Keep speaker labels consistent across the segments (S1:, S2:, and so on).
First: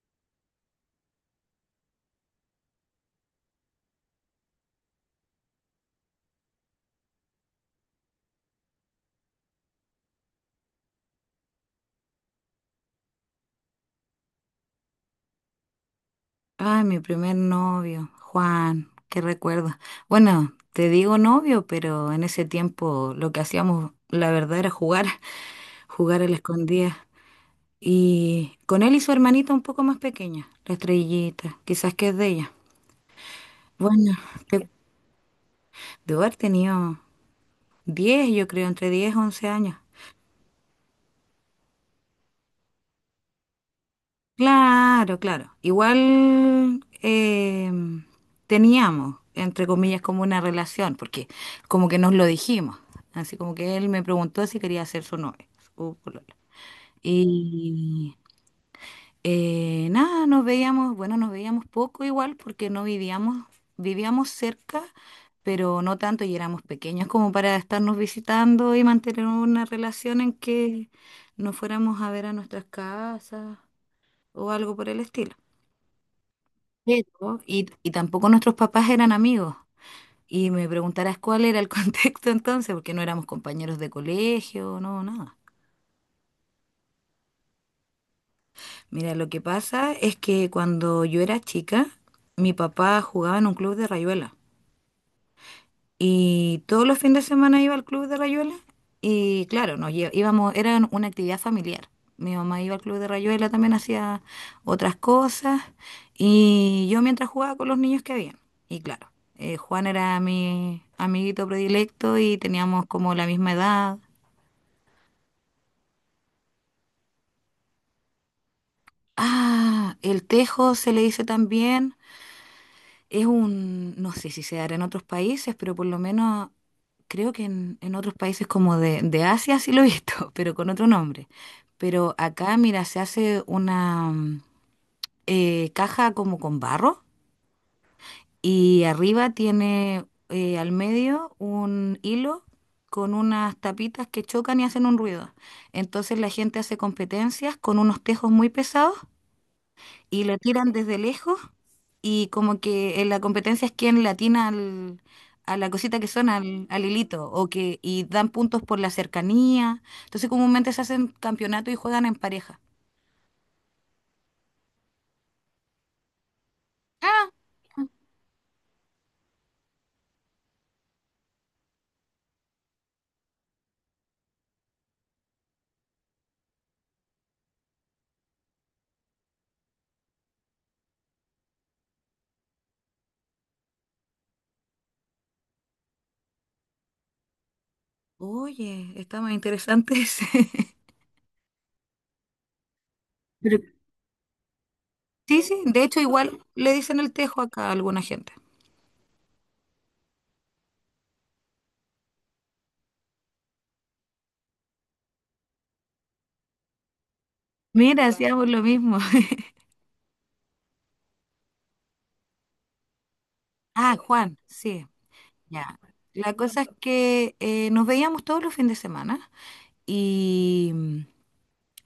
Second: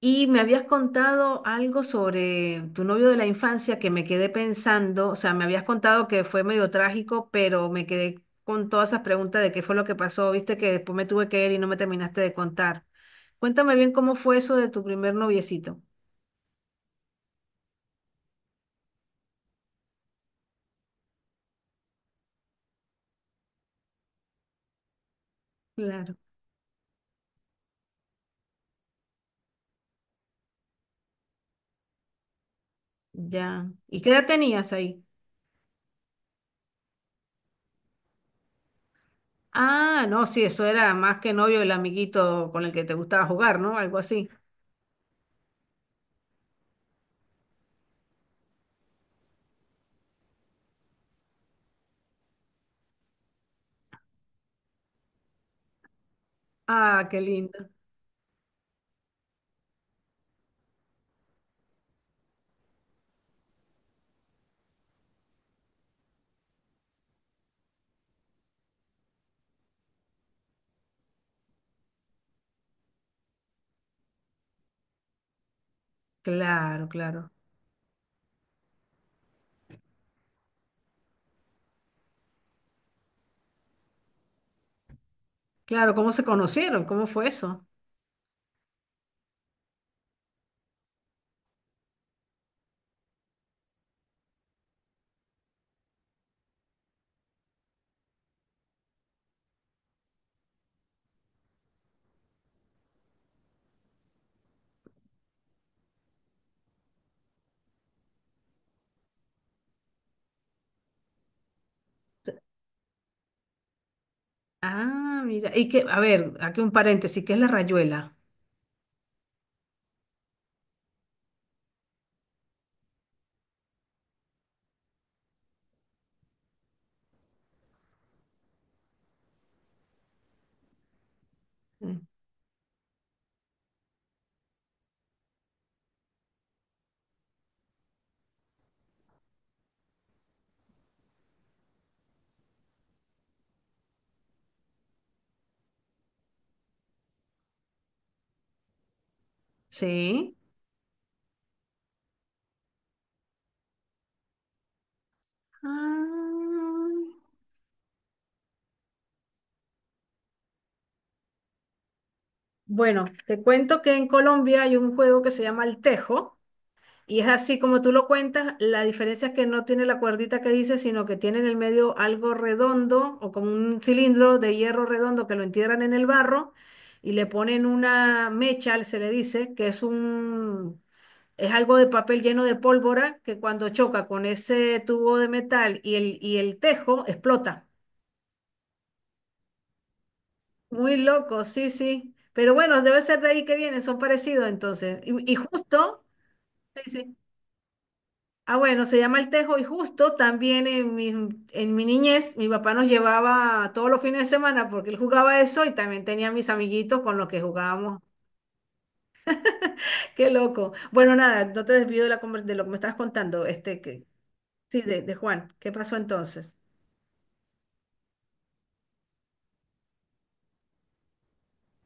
S1: Y me habías contado algo sobre tu novio de la infancia que me quedé pensando, o sea, me habías contado que fue medio trágico, pero me quedé con todas esas preguntas de qué fue lo que pasó, viste que después me tuve que ir y no me terminaste de contar. Cuéntame bien cómo fue eso de tu primer noviecito.
S2: Ay, mi primer novio, Juan, qué recuerdo. Bueno, te digo novio, pero en ese tiempo lo que hacíamos, la verdad, era jugar,
S1: Claro,
S2: jugar a la escondida. Y con él y su hermanita un poco más pequeña, la estrellita, quizás que es de ella.
S1: ya. ¿Y qué
S2: Bueno,
S1: edad
S2: de
S1: tenías ahí?
S2: debo haber tenido 10, yo creo, entre 10 y 11 años.
S1: Ah, no, sí, eso era más que novio, el amiguito con el que te gustaba jugar, ¿no? Algo así.
S2: Claro, claro. Igual teníamos, entre comillas, como una relación, porque como que nos lo dijimos. Así como que él me preguntó si quería ser su novia, su polola.
S1: Ah, qué lindo.
S2: Y nada, nos veíamos, bueno, nos veíamos poco igual porque no vivíamos, vivíamos cerca, pero no tanto y éramos pequeños como para estarnos visitando y mantener una relación en que nos fuéramos a ver a nuestras casas o algo por el estilo.
S1: Claro, claro.
S2: Pero, y tampoco nuestros papás eran amigos. Y me preguntarás cuál era el contexto entonces, porque no éramos compañeros de colegio, no, nada.
S1: Claro, ¿cómo se conocieron? ¿Cómo fue eso?
S2: Mira, lo que pasa es que cuando yo era chica, mi papá jugaba en un club de rayuela. Y todos los fines de semana iba al Club de Rayuela y claro, íbamos, era una actividad familiar. Mi mamá iba al Club de Rayuela, también hacía otras cosas y yo mientras jugaba con los niños que habían. Y claro, Juan era mi amiguito predilecto y teníamos como la misma edad.
S1: Ah, mira. Y que, a ver, aquí un paréntesis, ¿qué es la rayuela?
S2: Ah, el tejo se le dice también. Es un, no sé si se dará en otros países, pero por lo menos creo que en otros países como de Asia sí lo he visto, pero con otro nombre.
S1: Mm.
S2: Pero acá, mira, se hace una caja como con barro y arriba tiene al medio un hilo con unas tapitas que chocan y hacen un ruido. Entonces la gente hace competencias con unos tejos muy pesados y
S1: Sí.
S2: lo tiran desde lejos y como que en la competencia es quien le atina a la cosita que suena, al
S1: Ah.
S2: hilito, o que, y dan puntos por la cercanía. Entonces comúnmente se hacen campeonato y juegan en pareja.
S1: Bueno, te cuento que en Colombia hay un juego que se llama el tejo y es
S2: Ah,
S1: así como tú lo cuentas, la diferencia es que no tiene la cuerdita que dice, sino que tiene en el medio algo redondo o como un cilindro de hierro redondo que lo entierran en el barro y le ponen una mecha, se le dice, que es un. Es algo de papel lleno de pólvora que cuando choca con ese tubo de metal y el tejo explota.
S2: oye, está más interesante ese.
S1: Muy loco, sí, sí. Pero bueno, debe ser de ahí que
S2: Pero-
S1: vienen, son parecidos entonces. Y
S2: sí, sí, de hecho
S1: justo,
S2: igual le
S1: sí,
S2: dicen el
S1: sí.
S2: tejo acá a alguna gente.
S1: Ah, bueno, se llama el tejo y justo también en mi niñez mi papá nos llevaba todos los fines de semana porque él jugaba eso y también tenía mis amiguitos con los que jugábamos.
S2: Mira, hacíamos lo mismo.
S1: Qué loco. Bueno, nada, no te desvío de, la, de lo que me estabas contando,
S2: Ah, Juan,
S1: sí,
S2: sí,
S1: de Juan. ¿Qué
S2: ya.
S1: pasó
S2: La
S1: entonces?
S2: cosa es que nos veíamos todos los fines de semana y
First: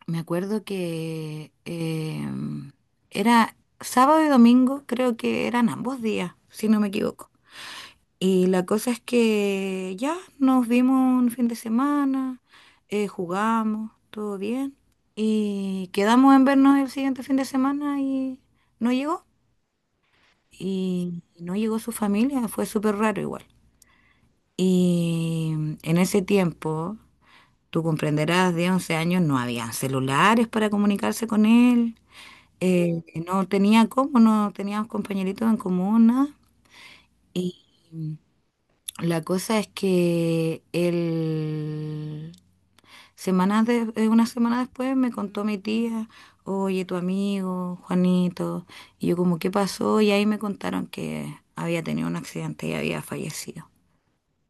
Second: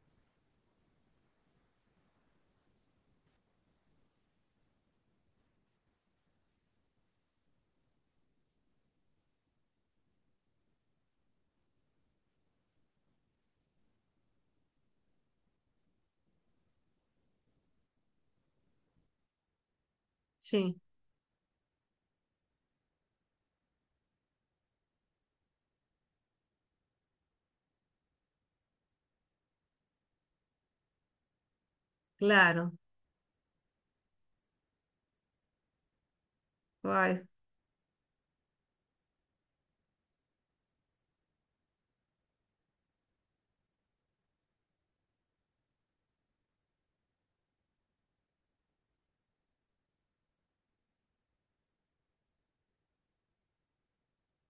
S2: me acuerdo que era sábado y domingo, creo que eran ambos días, si no me equivoco. Y la cosa es que ya nos vimos un fin de semana, jugamos, todo bien. Y quedamos en vernos el siguiente fin de semana y no llegó.
S1: Sí.
S2: Y no llegó su familia, fue súper raro igual. Y en ese tiempo, tú comprenderás, de 11 años no habían celulares para comunicarse con él.
S1: Claro.
S2: Que no tenía cómo, no teníamos compañeritos en común, nada.
S1: Ay,
S2: Y la cosa es que él, una semana después me contó mi tía, oye, tu amigo, Juanito, y yo como, ¿qué pasó? Y ahí me contaron que había tenido un accidente y había fallecido.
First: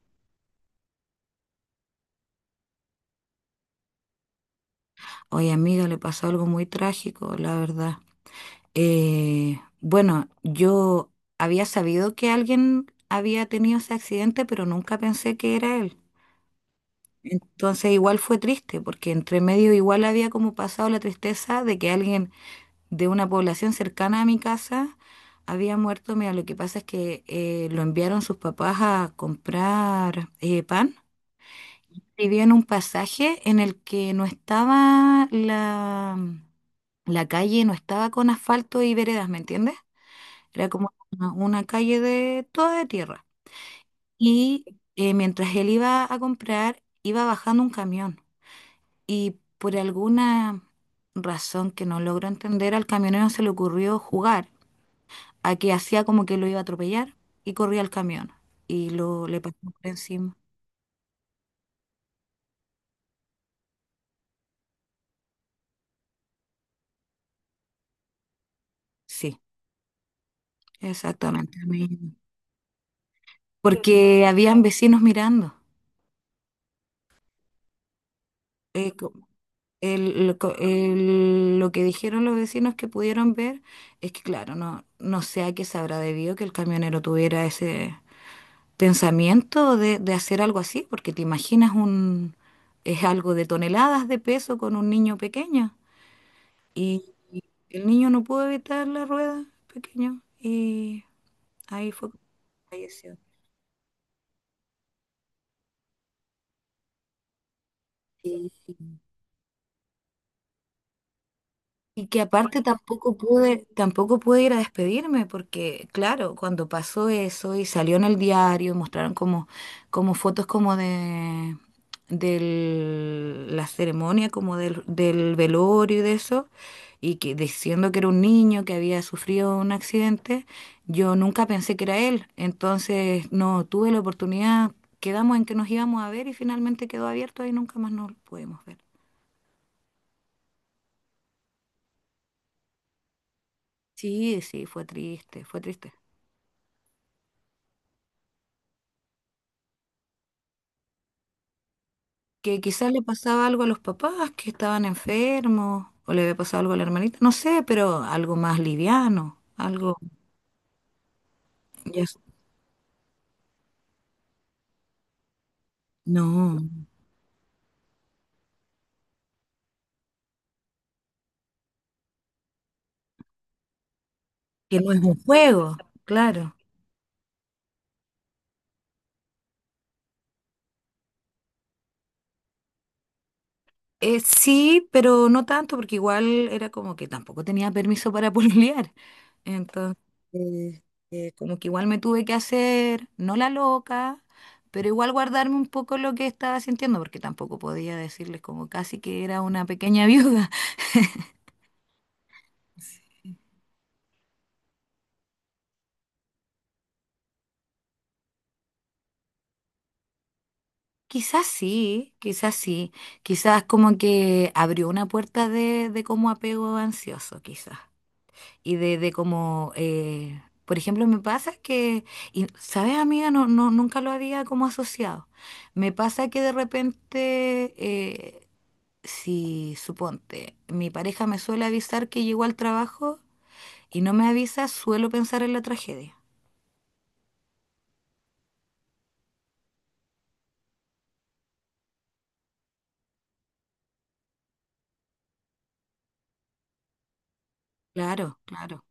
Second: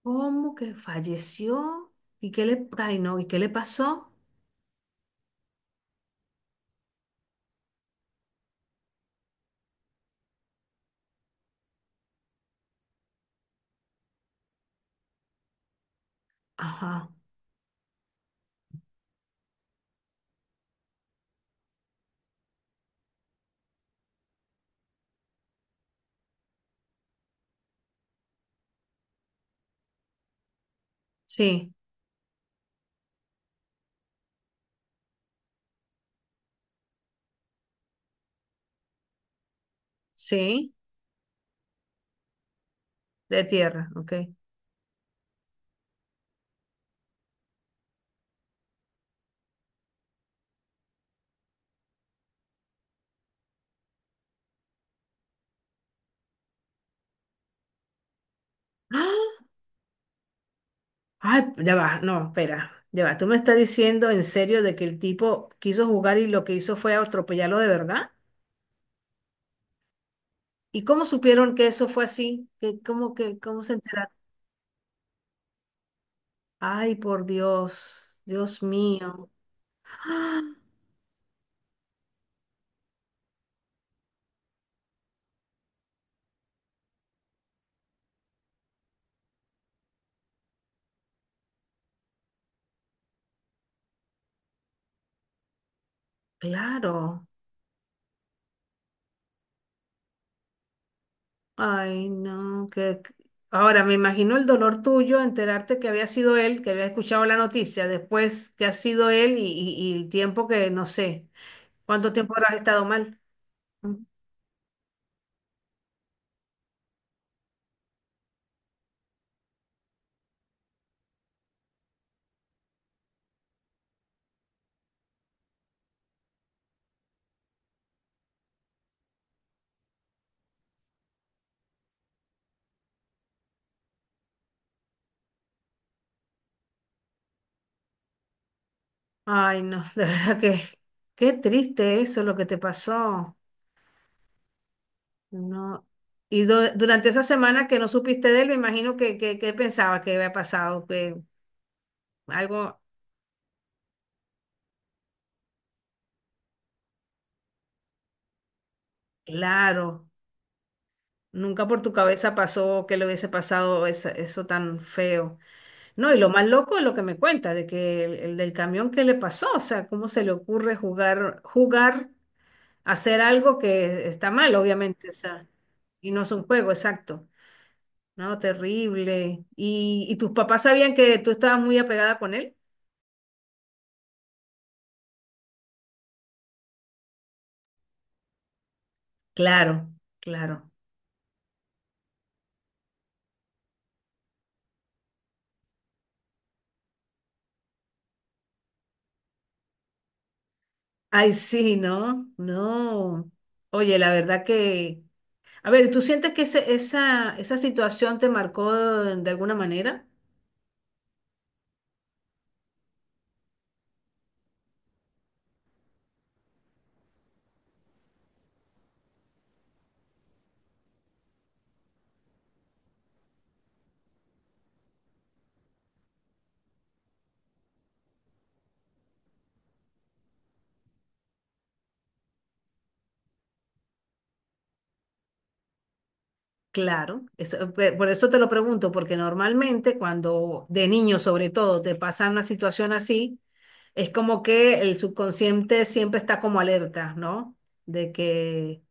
S1: ¿cómo que falleció? ¿Y qué le, ay, no, ¿y qué le pasó?
S2: Oye, amiga, le pasó algo muy trágico, la verdad. Bueno, yo había sabido que alguien había tenido ese accidente, pero nunca pensé que era él.
S1: Ajá.
S2: Entonces igual fue triste, porque entre medio igual había como pasado la tristeza de que alguien de una población cercana a mi casa había muerto. Mira, lo que pasa es que lo enviaron sus papás a comprar pan.
S1: Sí,
S2: Vivía en un pasaje en el que no estaba la calle, no estaba con asfalto y veredas, ¿me entiendes? Era
S1: sí,
S2: como una calle de toda de tierra.
S1: de tierra, ok.
S2: Y mientras él iba a comprar, iba bajando un camión. Y por alguna razón que no logro entender, al camionero se le ocurrió jugar a que hacía como que lo iba a atropellar y corría al camión y lo
S1: ¡Ah!
S2: le pasó por encima.
S1: Ay, ya va, no, espera, ya va. ¿Tú me estás diciendo en serio de que el tipo quiso jugar y lo que hizo fue atropellarlo de verdad?
S2: Sí,
S1: ¿Y cómo supieron
S2: exactamente.
S1: que
S2: A
S1: eso
S2: mí.
S1: fue así? ¿Cómo cómo se enteraron?
S2: Porque habían vecinos mirando.
S1: Ay, por Dios, Dios
S2: Eh, co-
S1: mío. ¡Ah!
S2: lo que dijeron los vecinos que pudieron ver es que, claro, no, no sé a qué se habrá debido que el camionero tuviera ese pensamiento de hacer algo así, porque te imaginas un, es algo de toneladas de peso con un niño pequeño. Y,
S1: Claro.
S2: y el niño no pudo evitar la rueda pequeño y ahí
S1: Ay,
S2: fue que
S1: no,
S2: falleció.
S1: ahora me imagino el dolor tuyo enterarte que había sido él, que había escuchado la noticia, después
S2: Sí.
S1: que ha sido él y el tiempo que no sé,
S2: Y
S1: cuánto
S2: que
S1: tiempo habrás
S2: aparte
S1: estado
S2: tampoco
S1: mal.
S2: pude,
S1: Mm.
S2: tampoco pude ir a despedirme, porque claro, cuando pasó eso y salió en el diario, mostraron como fotos como de la ceremonia, como del velorio y de eso, y que diciendo que era un niño que había sufrido un accidente, yo nunca pensé que era él. Entonces no tuve la oportunidad, quedamos en que nos íbamos a ver y finalmente quedó abierto y nunca más nos pudimos ver.
S1: Ay, no, de verdad que qué triste eso lo que te pasó.
S2: Sí, sí, fue triste, fue
S1: No.
S2: triste.
S1: Y durante esa semana que no supiste de él, me imagino que pensabas que había pasado, que
S2: Que
S1: algo,
S2: quizás le pasaba algo a los papás que estaban enfermos, o le había pasado algo a la hermanita, no sé, pero algo más liviano, algo,
S1: claro, nunca por tu
S2: ya s-
S1: cabeza pasó que le hubiese pasado eso tan feo. No, y lo más
S2: no,
S1: loco es lo que me cuenta, de que el del camión, ¿qué le pasó? O sea, ¿cómo se le ocurre jugar, hacer algo que está mal,
S2: que no es
S1: obviamente? O
S2: un
S1: sea,
S2: juego,
S1: y no es un
S2: claro.
S1: juego, exacto. No, terrible. Y tus papás sabían que tú estabas muy apegada con él?
S2: Sí, pero no tanto, porque igual era como que tampoco tenía permiso para pololear.
S1: Claro,
S2: Entonces,
S1: claro.
S2: eh, como que igual me tuve que hacer, no la loca, pero igual guardarme un poco lo que estaba sintiendo, porque tampoco podía decirles como casi que era una pequeña viuda.
S1: Ay, sí, no, no. Oye, la verdad que... A ver, ¿tú sientes que esa, esa situación te marcó de alguna manera?
S2: Quizás sí, quizás sí. Quizás como que abrió una puerta de como apego ansioso, quizás. Y de como, por ejemplo, me pasa que, y, ¿sabes, amiga? No, no, nunca lo había como asociado. Me pasa que de repente, si suponte, mi pareja me suele avisar que llegó al trabajo y no me avisa, suelo pensar en la tragedia.
S1: Claro, por eso te lo pregunto, porque normalmente cuando de niño sobre todo te pasa una situación así, es como que el subconsciente siempre está como alerta, ¿no? De
S2: Claro, claro.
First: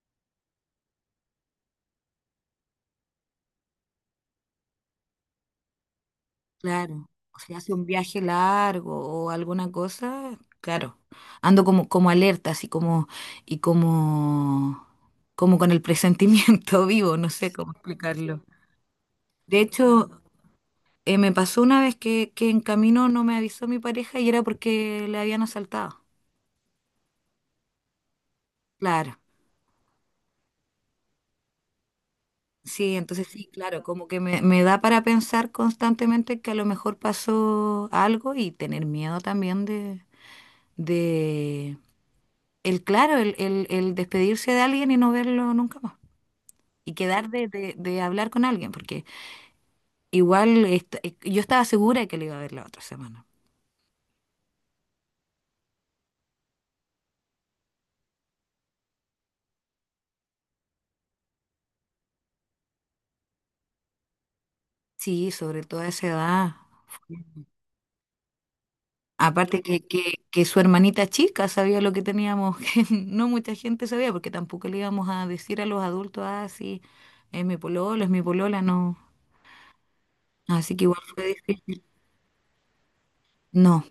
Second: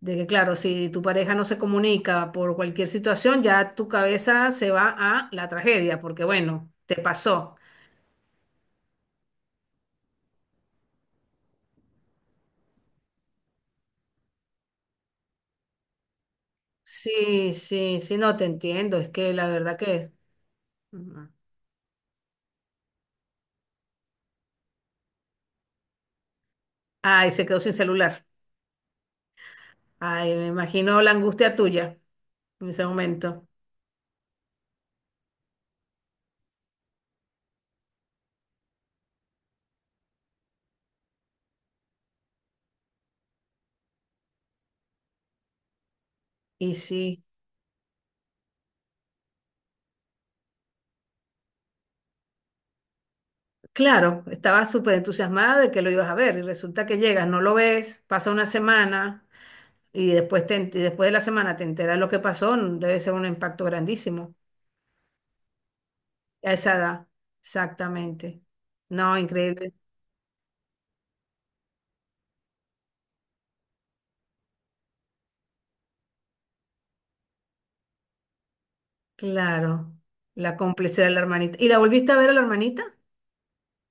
S1: de que claro, si tu pareja no se comunica por cualquier situación, ya tu cabeza se va a la tragedia, porque bueno, te
S2: Claro, o
S1: pasó.
S2: sea, hace un viaje largo o alguna cosa, claro, ando como alerta, así como, y como con el presentimiento vivo, no sé
S1: Sí,
S2: cómo
S1: sí, sí, no
S2: explicarlo.
S1: te entiendo, es que la
S2: De
S1: verdad
S2: hecho,
S1: que... Ujú.
S2: me pasó una vez que en camino no me avisó mi pareja y era porque le habían asaltado.
S1: Ay, se quedó sin celular.
S2: Claro,
S1: Ay, me imagino la angustia tuya en ese
S2: sí, entonces
S1: momento.
S2: sí, claro, como que me da para pensar constantemente que a lo mejor pasó algo y tener miedo también de el, claro, el despedirse de alguien y no verlo nunca más.
S1: Y
S2: Y
S1: sí,
S2: quedar de hablar con alguien, porque igual yo estaba segura de que le iba a ver la otra semana.
S1: claro, estaba súper entusiasmada de que lo ibas a ver y resulta que llegas, no lo ves, pasa una semana y después, y después de la semana te enteras lo que pasó, debe ser un impacto grandísimo
S2: Sí, sobre todo a esa edad.
S1: a esa edad, exactamente. No,
S2: Aparte
S1: increíble.
S2: que su hermanita chica sabía lo que teníamos, que no mucha gente sabía, porque tampoco le íbamos a decir a los adultos, ah, sí, es mi pololo, es mi polola, no.
S1: Claro, la
S2: Así que igual
S1: complicidad de la
S2: fue
S1: hermanita. ¿Y la
S2: difícil.
S1: volviste a ver a la hermanita?
S2: No,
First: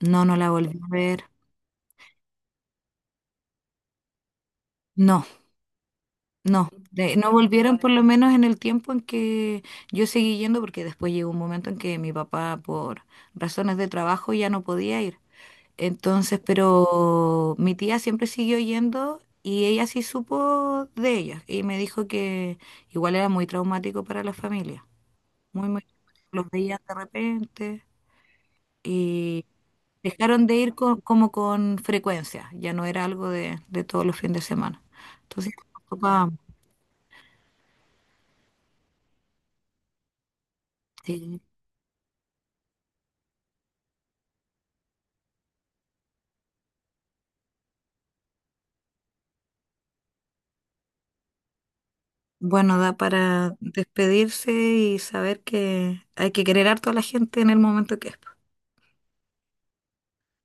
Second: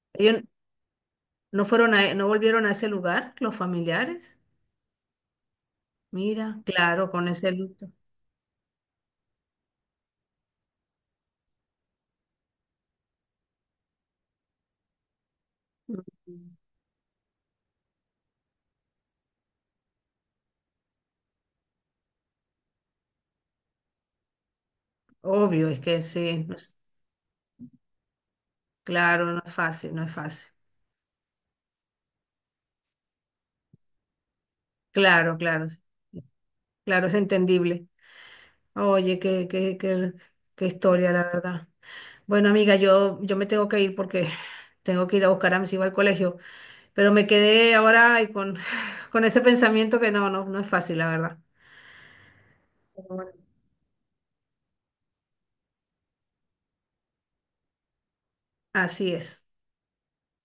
S2: no, no
S1: Ellos
S2: la volví a ver.
S1: no fueron a, no volvieron a ese lugar, los familiares.
S2: No.
S1: Mira,
S2: No,
S1: claro, con
S2: no
S1: ese
S2: volvieron
S1: luto.
S2: por lo menos en el tiempo en que yo seguí yendo, porque después llegó un momento en que mi papá por razones de trabajo ya no podía ir. Entonces,
S1: Mm.
S2: pero mi tía siempre siguió yendo y ella sí supo de ella y me dijo que igual era muy traumático para la familia,
S1: Obvio,
S2: muy,
S1: es
S2: muy,
S1: que sí,
S2: los veía de repente
S1: claro, no
S2: y
S1: es fácil, no es
S2: dejaron
S1: fácil.
S2: de ir como con frecuencia, ya no era algo de todos los fines de semana.
S1: Claro,
S2: Entonces,
S1: claro, sí.
S2: papá,
S1: Claro, es entendible. Oye, qué historia, la
S2: sí.
S1: verdad. Bueno, amiga, yo me tengo que ir porque tengo que ir a buscar a mis hijos al colegio, pero me quedé ahora y con, con ese pensamiento que no es fácil, la verdad.
S2: Bueno, da
S1: Pero bueno,
S2: para despedirse y saber que hay que querer harto a la gente en el momento que es.
S1: así es.